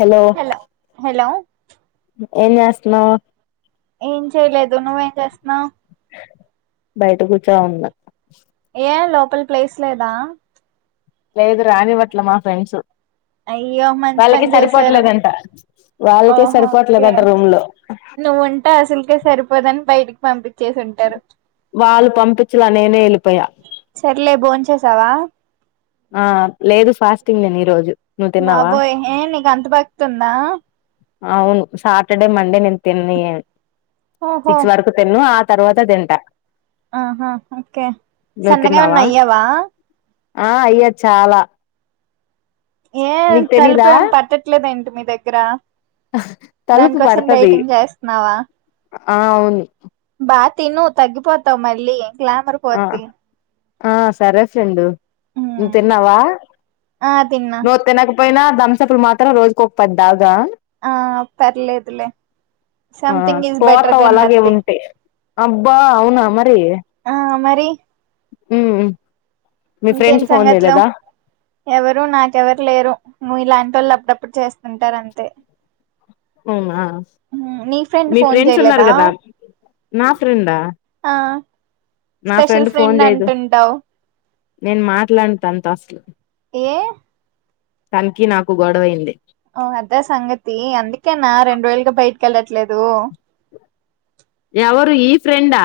Hello ఎం చేస్తున్నావ్ ఏం చేయలేదు నువ్వేం చేస్తున్నావ్ బయట కూర్చో ఉన్నా ఏ లోపల ప్లేస్ లేదా లేదు రానివట్ల మా ఫ్రెండ్స్ అయ్యో మంచి వాళ్ళకి పని చేసారు సరిపోట్లేదంట వాళ్ళకే ఓహో సరిపోట్లేదంట రూమ్ లో టే అసలకే సరిపోదని బయటికి పంపి చేసింటారు వాళ్ళు పంపించలా నేనే వెళ్ళపోయా సర్లే బోన్ చేసావా ఆ లేదు ఫాస్టింగ్ నేను ఈ రోజు నువ్వు తిన్నావా బాబోయ్ ఏ నీకు అంత భక్తుల అవును సాటర్డే మండే నేను తిన్ను ఏమి ఓహో సిక్స్ వరకు తిన్ను ఆ తర్వాత తింట ఆహా ఓకే నువ్వు సన్నగా తిన్నావా ఏమన్నా అయ్యావా ఆ అయ్యా చాలా ఏం నీకు తలుపు తెలీదా ఏం పట్టట్లేదు అంట మీ దగ్గర తలుపు దానికోసం పడతది డైటింగ్ చేస్తున్నావా ఆ అవును బాగా తిను తగ్గిపోతావు మళ్ళీ గ్లామర్ ఆ పోద్ది ఆ సరే ఫ్రెండు నువ్వు ఉమ్. తన్నావా ఆ తిన్నా నువ్వు తనక పోయినా తంసపులు మాత్రం రోజుకి ఒక పది దాగుదా ఆ పర్లేదులే ఆ సంథింగ్ ఈజ్ బెటర్ పోతవ్ దెన్ అలాగే నథింగ్ ఉంటే అబ్బా అవునా మరి ఆ మరి ఉమ్ మీ ఇంకేం ఫ్రెండ్స్ ఫోన్ సంగతులు చేయలేదా ఎవరు నాకెవరు లేరు మీలాంటి వాళ్ళు ఉన్నప్పుడు చేస్తుంటారంతే అవునా నీ ఫ్రెండ్ మీ ఫోన్ ఫ్రెండ్స్ ఉన్నారు చేయలేదా కదా నా ఫ్రెండా ఆ నా ఫ్రెండ్ స్పెషల్ ఫోన్ చేయదు అంటుంటావు నేను మాట్లాడను తనతో అసలు ఏ తనకీ నాకు గొడవైంది ఓ అదా సంగతి అందుకేనా రెండు రోజలుగా బయటికెళ్ళట్లేదు ఎవరు ఈ ఫ్రెండా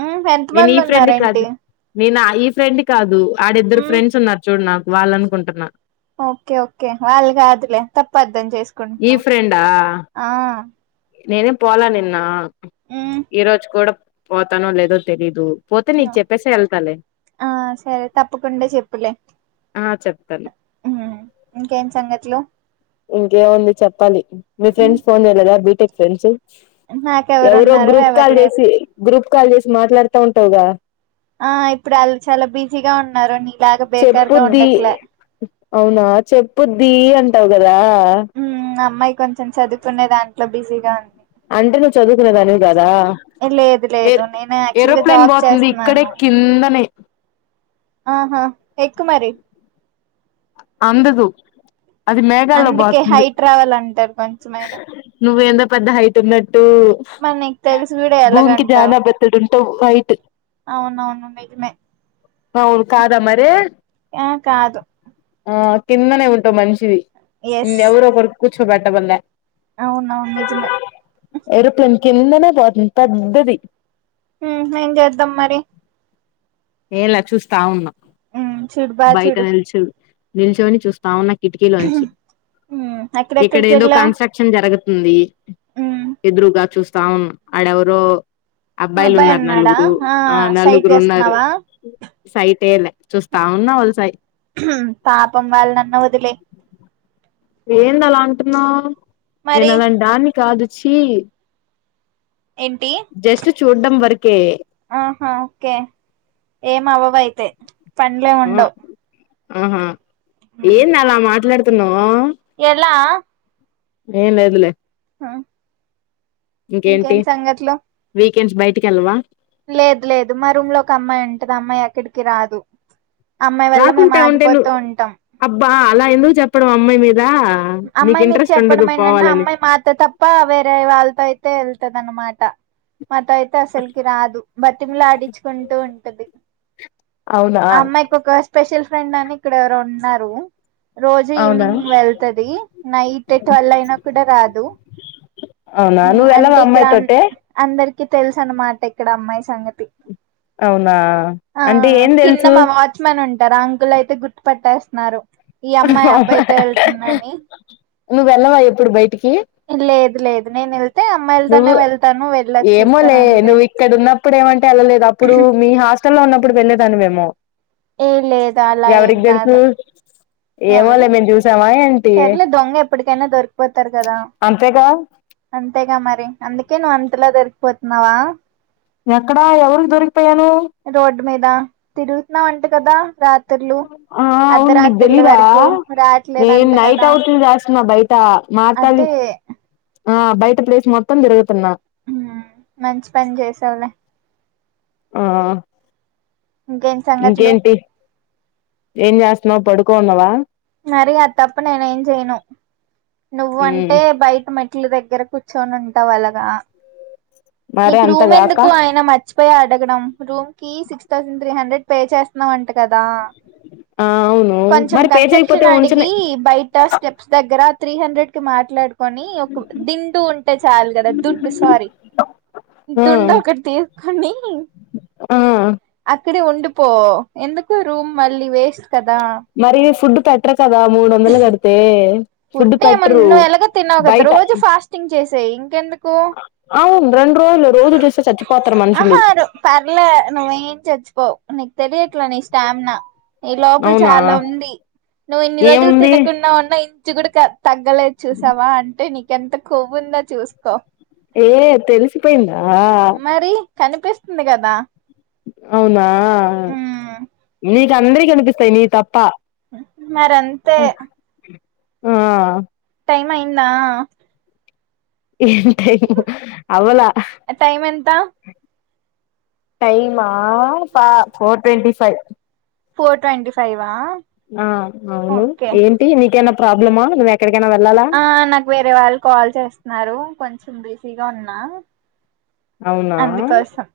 మ్మ్ ఎంత నేను మంది ఈ ఫ్రెండ్ ఉన్నారేంటి కాదు నేను ఈ ఫ్రెండ్ కాదు ఆడిద్దరు మ్మ్ ఫ్రెండ్స్ ఉన్నారు చూడు నాకు వాళ్ళు అనుకుంటున్నా ఓకే ఓకే వాళ్ళు కాదులే తప్పర్ధం ఈ చేసుకుంటున్నావ్ ఫ్రెండా ఆ నేనే పోలే నిన్న మ్మ్ ఈరోజు కూడా పోతానో లేదో తెలీదు పోతే నీకు చెప్పేసి వెళ్తాలే ఆ సరే తప్పకుండా చెప్పులే ఆ చెప్తాను ఉ ఇంకేం సంగతులు ఇంకేముంది చెప్పాలి మీ ఫ్రెండ్స్ ఫోన్ చేయలేదా బీటెక్ ఫ్రెండ్స్ ఎవరో నాకెవరున్నారు గ్రూప్ ఎవరు కాల్ లేరు చేసి గ్రూప్ కాల్ చేసి మాట్లాడుతా ఉంటావుగా ఆ ఇప్పుడు వాళ్ళు చాలా బిజీగా ఉన్నారు నీలాగా బేకార్గా చెప్పుద్ది ఉండట్లే అవునా చెప్పుద్ది అంటావు కదా హ్మ్ అమ్మాయి కొంచెం చదువుకునే దాంట్లో బిజీగా ఉంది అంటే నువ్వు చదువుకునేదానివి కదా లేదు ఏ లేదు నేను యాక్చువల్ గా ఏరోప్లేన్ జాబ్ బోతుంది ఇక్కడే చేస్తున్నాను కిందనే ఆహా ఎక్కు మరి అందదు అది మేఘాలో అందుకే బోతుంది హైట్ రావాలంటారు కొంచెమైనా నువ్వేందో పెద్ద హైట్ ఉన్నట్టు మరి నీకు తెలిసి కూడా భూమికి ఎలాగంటావు జానా బెత్తెడు ఉంటవ్ హైయిట్ అవునవును నిజమే అవును కాదా మరి ఆ కాదు ఆ కిందనే ఉంటవు మనిషివి ఎస్ ఎవరో ఒకర్ కూచోబెట్టమన్లే అవునవును నిజమే ఏరోప్లేన్ కిందనే పోతుంది పెద్దది ఉ ఏం చేద్దాం మరి అలా చూస్తా ఉన్నా ఉమ్ చూడు బా బయట చూడు నిలిచు నిలిచొని చూస్తావున్నా ఉన్న కిటికీలోంచి ఉమ్ ఇక్కడ ఎక్కడెక్కడికి ఏదో వెళ్ళావు కన్స్ట్రక్షన్ జరుగుతుంది ఉమ్ ఎదురుగా చూస్తావున్న ఆడెవరో అబ్బాయిలు అబ్బాయి ఉన్నారు ఉన్నాడా నలుగురు ఆ సైట్ నలుగురు ఉన్నారు వేస్తున్నావా సైటేలే చూస్తా ఉన్నా వాలసై పాపం వాలనన్న వదిలేయ్ ఏంది అలా అంటున్నావ్ నేను మరి అలాన్టి దాన్ని కాదుచ్చి ఏంటి జస్ట్ చూడ్డం వరకే ఆహా ఓకే ఏం అవవయితే పండ్లే ఆ ఉండవు ఆహా ఉమ్ ఏంది అలా మాట్లాడుతున్నావు ఎలా ఏమ్లేదులే ఆ ఇంకెంటి సంగతులు వీకెండ్స్ బయటికి వెల్లవ లేదు లేదు మా రూమ్లో ఒక అమ్మాయి ఉంటది ఆ అమ్మాయి ఎక్కడికి రాదు అమ్మాయి వల్ల మేము రాకుంటే ఉంటే ను ఆగిపోతూ ఉంటమ్ అబ్బా అలా ఎందుకు చెప్పడం అమ్మాయి మీద నీకు అమ్మాయి మీద ఇంట్రెస్ట్ ఉండదు చెప్పడం ఏంటంటే పోవాలని అమ్మాయిమాతో తప్ప తప్ప వేరే వాళ్ళతో అయితే వెళ్తది అనమాట మాతో అయితే అసలకి రాదు బతిమిలాడిచుకుంటూ ఉంటది అవునా ఆ అమ్మాయికి ఒక స్పెషల్ ఫ్రెండ్ అని ఇక్కడ ఎవరో ఉన్నారు రోజు అవునా ఈవినింగ్ వెళ్తది నైట్ ట్వెల్వ్ అయినా కూడా రాదు అవునా ఆ నువ్వు వెళ్ళవా అంటే ఆ ఇక్కడ అమ్మాయితోటీ అందరికి తెలుసు అన్నమాట ఇక్కడ అమ్మాయి సంగతి అవునా ఆ అంటే ఏం కింద తెలుసు మా వాచ్ వాచ్మెన్ అంకుల్ ఉంటారు ఆ అంకులు అయితే గుర్తు పట్టేస్తున్నారు ఈ అమ్మాయి అబ్బాయితో వెళ్తుందని నువ్వు వెళ్ళవా ఎప్పుడు బయటికి లేదు లేదు నేను నువ్వు అమ్మాయిలతోనే వెళ్తాను వెళ్ళొచ్చేస్తాను ఏమోలే అంతే నువ్వు ఇక్కడ ఉన్నప్పుడు ఏమంటే వెళ్ళలేదు అప్పుడు మీ హాస్ ష్టలో ఉన్నప్పుడు వెళ్లే దానివి ఏమో ఏ లేదు అలా ఏం కాదు ఏమోలే ఎవరి మేము చూసామా ఏంటి సర్లే దొంగ ఎప్పటికైనా దొరికిపోతారు కదా అంతేగా అంతేగా మరి అందుకే నువ్వు అంతల దొరికిపోతున్నావా ఎక్కడా ఎవరికి దొరికిపోయాను రోడ్డు మీద తిరుగుతున్నావంట అంట కదా రాత్రులు ఆ అవును నీకు అర్ధరాత్రుల తెలీదా వరకు నేను రావట్లేదంట నైట్ కదా అవుట్లు చేస్తున్నా బయట మార్తాలి అదే ఆ బయట ప్లేస్ మొత్తం తిరుగుతున్నా అవునా మంచి పని చేసావులే ఆ ఇంకేం సంగతులు ఇంకేంటి ఏం చేస్తున్నావు పడుకోన్ని ఉన్నావా మరి అ తప్ప నేను ఏం చెయను నువ్వ ఉమ్ అంటే బయట మెట్టు దగ్గర కూర్చొని ఉంటావు అలాగా మరి నీకు రూమ్ అంతగాక ఎందుకు ఆయన మర్చిపోయా అడగడం రూమ్కి six thousand three hundred pay చేస్తున్నావంట కదా ఆ అవును మరి పేజెయక్ క్షన్ అడిగి బయట స్టెప్స్ దగ్గర త్రీ హండ్రెడ్కి మాట్లాడు కొని ఒక దిండు ఉంటే చాలు కదా దుండు సారీ ఆ దుండు ఒకటి తీస్కో ని ఆ అక్కడె ఉండిపో ఎందుకు రూమ్ మళ్ళీ వేస్ట్ కదా మరి ఫుడ్ పెట్టరు కదా మూడు వందలు కడితే ఫుడ్ ఏమన్నా నువ్వు ఎలాగ తిన్నవు కదా బయట రోజు ఫాస్టింగ్ చేసేయి ఇంకెందుకు అవును రెండు రోజులే రోజు చూస్తే చచ్చిపోతారు మనుషులు ఆహా పర్లే నువ్వేం చచ్చిపోవు నీకు తెలియట్లా నీ స్టామిన ఈ లోపల అవునా చాలా ఉంది నువ్వు ఇన్ని రోజులు ఏముంది తినకుండా ఉన్నా ఇంచు కూడా క తగ్గలేదు చూసావ అంటే నీకెంత కొవ్వు ఉందో చూసుకో ఏ తెలిసిపోయిందా మరి కనిపిస్తుంది కదా అవునా మ్మ్ నీకు అందరి కనిపిస్తాయి నీ తప్ప మరింతే ఆ టైమ్ అయింద ఏ టైము అవల టైం ఎంత టైమా పా four twenty five four twenty ఫైవా ఆ అవును ఓకే ఏంటి నీకైన ప్రాబ్లమా నువ్వు ఎక్కడికైనా వెళ్ళాల ఆ నాకు వేరే వాళ్ళు కాల్ చేస్తున్నారు కొంచెం బిజీగా ఉన్నా అవునా అందుకోసం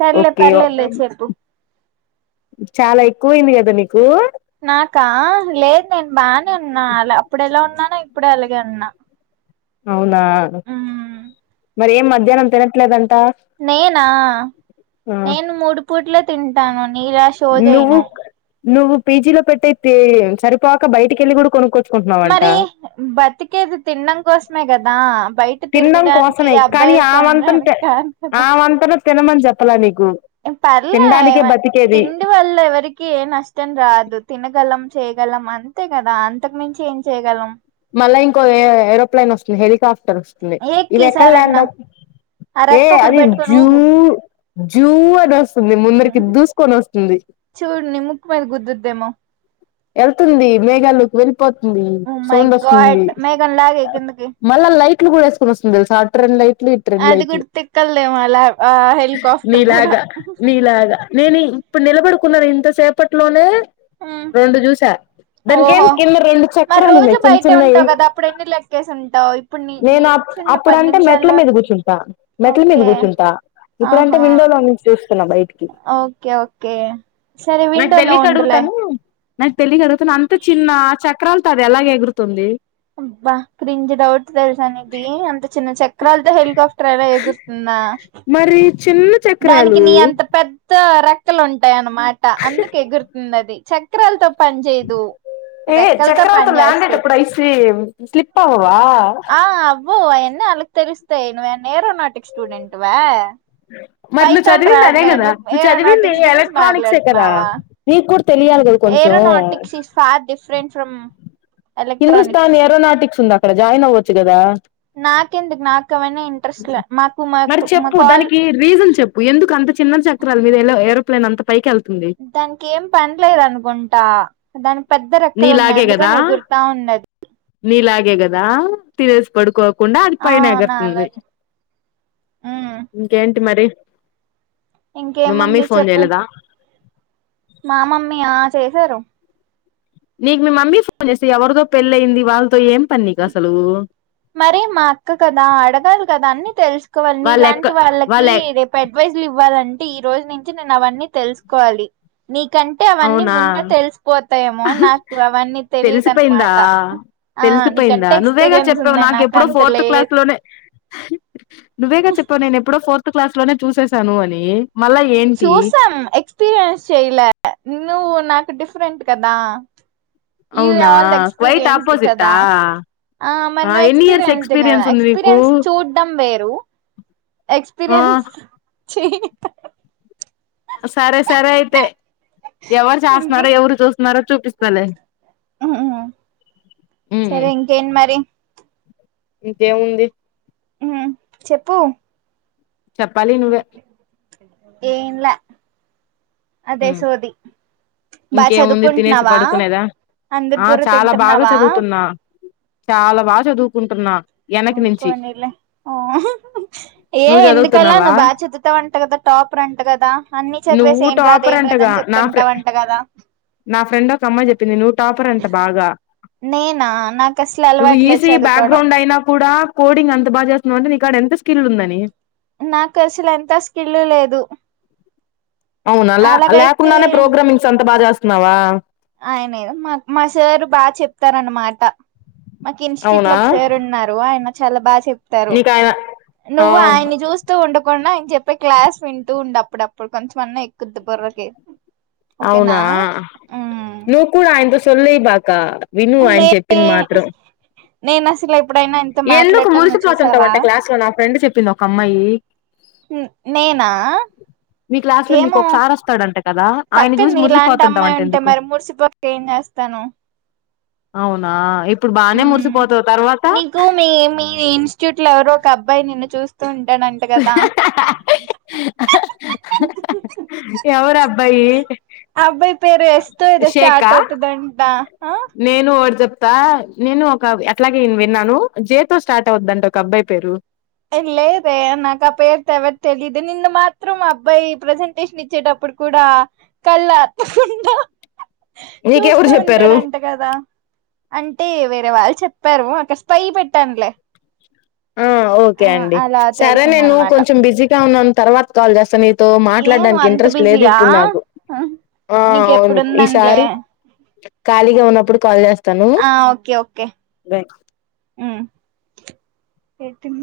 సర్లే ఓకే పర్లేదులే చెప్పు చాలా ఎక్కువయింది కదా నీకు నాకా లేదు నేను బాగానే ఉన్నా అలా అప్పుడు ఎలా ఉన్నానో ఇప్పుడు అలాగే ఉన్న అవునా మరి ఏం మధ్యనం తినట్లేదంటా నేనా నేను మూడు పూట్లో తింటాను [unintelligible] నువ్వు చేయను నువ్వు పీజీలో పెట్టే సరిపోక బయటికెళ్ళి కూడ కొనుక్కో మరి బతికేది తినడం కోసమే కదా బై తినడం కోసమే కానీ ఆ వంతన కాదు కదా ఆ వంతన తినమని చెప్పలే నీకు పర్లే తినడానికే బతికేది తిండి వల్ల ఎవరికి ఏ నష్ తినగలం చేయగలం అంతే కదా అంతకుమించ ఏం చేయగలం మళ ఇంకో ఏరోప్లలేైన్ వస్తుంది హెలికాప్టర్ ఏక్కి ఇవి ఎక్కడ ఈసారన్నా ల్యాండ్ ఆ ఏ రెక్క ఒకటి అది పెట్టుకొని ఊగు [unintelligible] జూ అనివస్తుంది ముందరికి దూసుకొని వస్తుంది చూడు నీ ముక్ మీద గుద్దుద్దేమో వెళ్తుంది మేఘాలుకి వెళ్ళిపోతుంది ఓ మై సౌండ్ గాడ్ వస్తుంది మేఘం లాగే కిందకి మళ్ళా లైటులు వేసుకుని వస్తుంది తెలుసిా ట్రైన్ లైట్లు [unintelligible] అది లైట్లు కూడా తిక్కలదేమో అలా ఆ హెలికాప్టర్ కూడా నీలాగ నీలాగ [unintelligible] ఇప్పుడు నిలబడుకున్నారు ఇంత సేపట్లోనే రెండు చూస దానికి ఏం ఓహో కింద రెండు మరి చక్రాలు రోజు ఉన్నాయి చిన్న బయటే చిన్నవి ఉంటావు కదా అప్పుడు ఎన్ని లెక్కేసి ఉంటావు ఇప్పుడు నీ నేనుప్ నిల్చున్న అప్పుడ పది అంటే మెట్ల నిమిషాల్లో మీద కూర్చుంటా మెట్ల మీద ఓకే కూర్చుంటా ఇప్పుడటే విండోలో నుంచి చూస్తున్న బయటి ఒకే ఒకే సరే నాకు [unintelligible] తెలియక ఉండులే అడుగుతాను నాకు తెలియ అడుగుతున్నా అంత చిన్న చక్రాలు తది ఎలాగ ఎగురుతుంది అబ్బా క్రించం డౌట్ తెలుసాను ఇది అంత చిన్న చక్రాలతో హెలికాప్ [unintelligible] మరి చిన్న చె దానికి నీ అంత పెద్ద రెక్కలు ఉంటాయి అన్నమాట అందుకు ఎగురుతుంది అది చక్క [unintelligible] రాలతో పని చేయదు రెక్కలతో పని [unintelligible] ల్యాండ్ చేస్తది [unintelligible] ఐసి స్లిప్ అవవా వో అవన్న అళ్ళకు తెలుస్తాయివన్న ఏరోనాటిక్స్ స్టూడెంట్ వా మరి నువ్వు పైథాన్ చదివింది అద రాదు కదా గాని నువ్వు చదివింది ఏరోనాటిక్స్ గురించి ఎలక్ట్రానిక్సే కదా మాట్లాడుతున్నావా నీకు కూడ తెలియ [unintelligible] ఇది కొంచం aeronautics is far different from Hindustan electronics aeronautics ఉంది అక్కడ జాయిన్ అవ్వచ్చు కదా నాకెందుకు నాకు అవన్న ఇంట్రెస్ట్లే మాకు మరి మాకు చెప్పు మాకాల్ దానికి రీజన్ చెప్పు ఎందుకు అంత చిన్న చక్రాలు మీద ఎ ఏరోప్లేన్ అంత పైకి వెళ్తుంది దానికి ఏం పని లేదు అనుకుంటా దానికి పెద్ద రెక్కలు ఉన్నాయి నీలాగే కదా అందుకని ఎగురుతా ఉండది నీలాగే గదా తినేస్ పడుకో కుండా అది ఆ పైన ఎగురుతుంది నాలాగే ఉమ్ ఇంకేంటి మరి మీ మమ్మీ ఇంకేముంది ఫోన్ చెప్పు చేయలేదా మా మమ్మీ ఆ చేశారు నీకు మీ మమ్మీ ఫోన్ చేస్తే ఎవరితో పెళ్ళి అయింది వాళ్ళతో ఏం పని నీకు అసలు మరి మా అక్క కదా అడగాలి కదా అన్నీ తెలుసుకోవాలని నీ వాళ్ళు ఎక్క ఇలాంటి వాళ్ళకి వాళ్ళ రేపు అడ్వైజలు ఇవ్వాలంటే ఈ రోజు నుంచి నేను అవన్నీ తెలుసుకోవాలి నీకంటే అవన్నీ అవునా ముందే తెలిసిపోతాయమో నాకు అవన్నీ తెలీదన్నమాట తెల్సుపోయింద నువ్వేగా చెప్ప నాకు ఎప్పుడో అంత ఫోర్త్ క్లాస్ లేదు లోనే నువ్వేగా చెప్ప నేను ఎప్పుడో ఫోర్త్ క్లాస్ లోనే చూసేసాను అని మళ్ళా ఏంటి చూసాం ఎక్స్పీరియన్స్ చెయలే నువ్వు నాకు డిఫరెంట్ కదా యు అవునా ఆల్డ్ క్వైట్ ఎక్స్పీీరియన్స్డ్ ఆపోజిట్టా కదా ఆ మరి నువ్వు ఎన్ని ఇయర్స్ ఎక్స్పీరియన్స్ డ్ కదా ఉంది నీకు ఎక్స్పీరియన్స్ చూడ్డం వేరు ఆ ఎక్స్పీరియన్స్ చే సరే సరే అయితే ఎవరు ఇంకే చేస్తున్నారో ఎవరు చూస్తున్నారో చూపిస్తలే ఉమ్, ఉమ్, ఉమ్. సరే ఇంకేంటి మరి ఇంకేముంది ఉం చెప్పు చెప్పాలి నువ్వే ఏం లా అదే ఉమ్, సోది బా ఇంకేముంది తినేసి చదువుకుంటున్నావా పడుకునేదా అందరి ఆ బుర్ర చాలా బాగా తింటున్నావా చదువుతున్నా చాలా బాగా చదువుకుంటున్నా వెనకి ఉం నుంచి పోనీలే ఓ ఏ నువ్వు ఎందుకలా చదువుతున్నావా నువ్వు బాగా చదుతావంట కదా టాపర్ అంట కదా అన్ని నువ్వు చదివేసి ఏం రాదు టాపర్ ఏం రాదు అంటగా అని నా ఫ్రె చెప్తుంటావుంట కదా నా ఫ్రెండ్ ఒక అమ్మాయి చెప్పింది నువ్వు టాపర్ అంట బాగా నేనా నాకు అసలు నువ్వు అలవాట్లేదు ఈసీఈ చదువుకోవడం బ్యాక్గ్రౌండ్ అయినా కూడా కోడింగ్ అంత బాగా చేస్తున్నావు అంటే నీకాడ ఎంత స్కిల్ ఉందని నాకు అసలు ఎంత స్కిల్లు లేదు అవునా లా అలాగైతే లేకుండానే ప్రోగ్రామింగ్స్ అంత బాగా చేస్తున్నావా ఆయన మా మా సారు బాగా చెప్తార అన్నమాట మాకు ఇన్స్టిట్యుట్లో అవునా ఒకసారూ ఉన్నారు ఆయన చాలా బాగా చెప్తారు నీకు ఆయన ఆ నువ్వు ఆయన్ని చూస తు ఉండకుండా ఆయన చెప్పి క్లాస్ వింటూ ఉండే అప్పుడప్పుడు కొంచెంమన్నా ఎక్కుద్దు బుర్రకి ఓకేనా అవునా నువ్ కూడా ఆయన తో సోల్లు ఏయ బాక విను ఆయన నే చెప్పింది మాత్రం నేను అసలు ఎప్పుడైనా ఆయనతో ఎందుకు మాట్లాడటం నువ్వు చూసావా మురిసిపోతుంటావట క్లాస్ లో నా ఫ్రెండ్ చెప్పింది ఒక అమ్మాయి ఉం నేనా మీ క్లాస్ లో మీకు ఏమో ఒకసారి వస్తాడంట కదా ఆయన పక్కన చూసి నీలాంటి అమ్మాయి మురిసిపోతుంటవంట ఉంటే ఎందుకు మరి మురిసిపోక ఏం చేస్తాను అవునా ఇప్పుడు బానే మురిసిపోతవ్ తర్వాత నీకు మీ మీ ఇన్స్టిట్యూట్ లో ఎవరో ఒక అబ్బాయి నిన్ను చూస్తూ ఉంటాడంట కదా ఎవరబ్బాయి ఆ అబ్బాయి పేరు ఎస్ తో ఎదో స్టార్ట్ అవుతదంటా ఆ నేను ఓటీ చెప్తా నేను ఒక అట్లాగే విన్నాను జేతోో స్టార్ట్ అవుద్దంట ఒక అబ్బాయి పేరు లేదే నాకు ఆ పేరు తో ఎవరు తెలియదే నిన్ను మాత్రం ఆ అబ్బాయి ప్రజెంటేషన్ ఇచ్చేటప్పుడ్ కూడా కళ్ళర్పకుండా నీకెవరు చూస్తూ చెప్పారు ఉంటాడం ట కదా అంటే వేరే వాళ్ళు చెప్పారు అక్కడ స్పయ్ పెట్టనులే ఆ ఓకే అండి అలా సరే నేను తెలిసిందనమాట కొంచెం బిజీగా ఉన్నాను తర్వాత కాల్ చేస్తాను తో ఏ నువ్వు మాట్లాడడానికి అంత ఇంట్రెస్ట్ లేదు బిజీయా ఇప్పుడు నాకు ఆ అవును నీకెప్పుడుందంలే ఈసారి ఖాలిగా ఉన్నప్పుడు కాల్ చేస్ ఆ ఓకే ఓకే మ్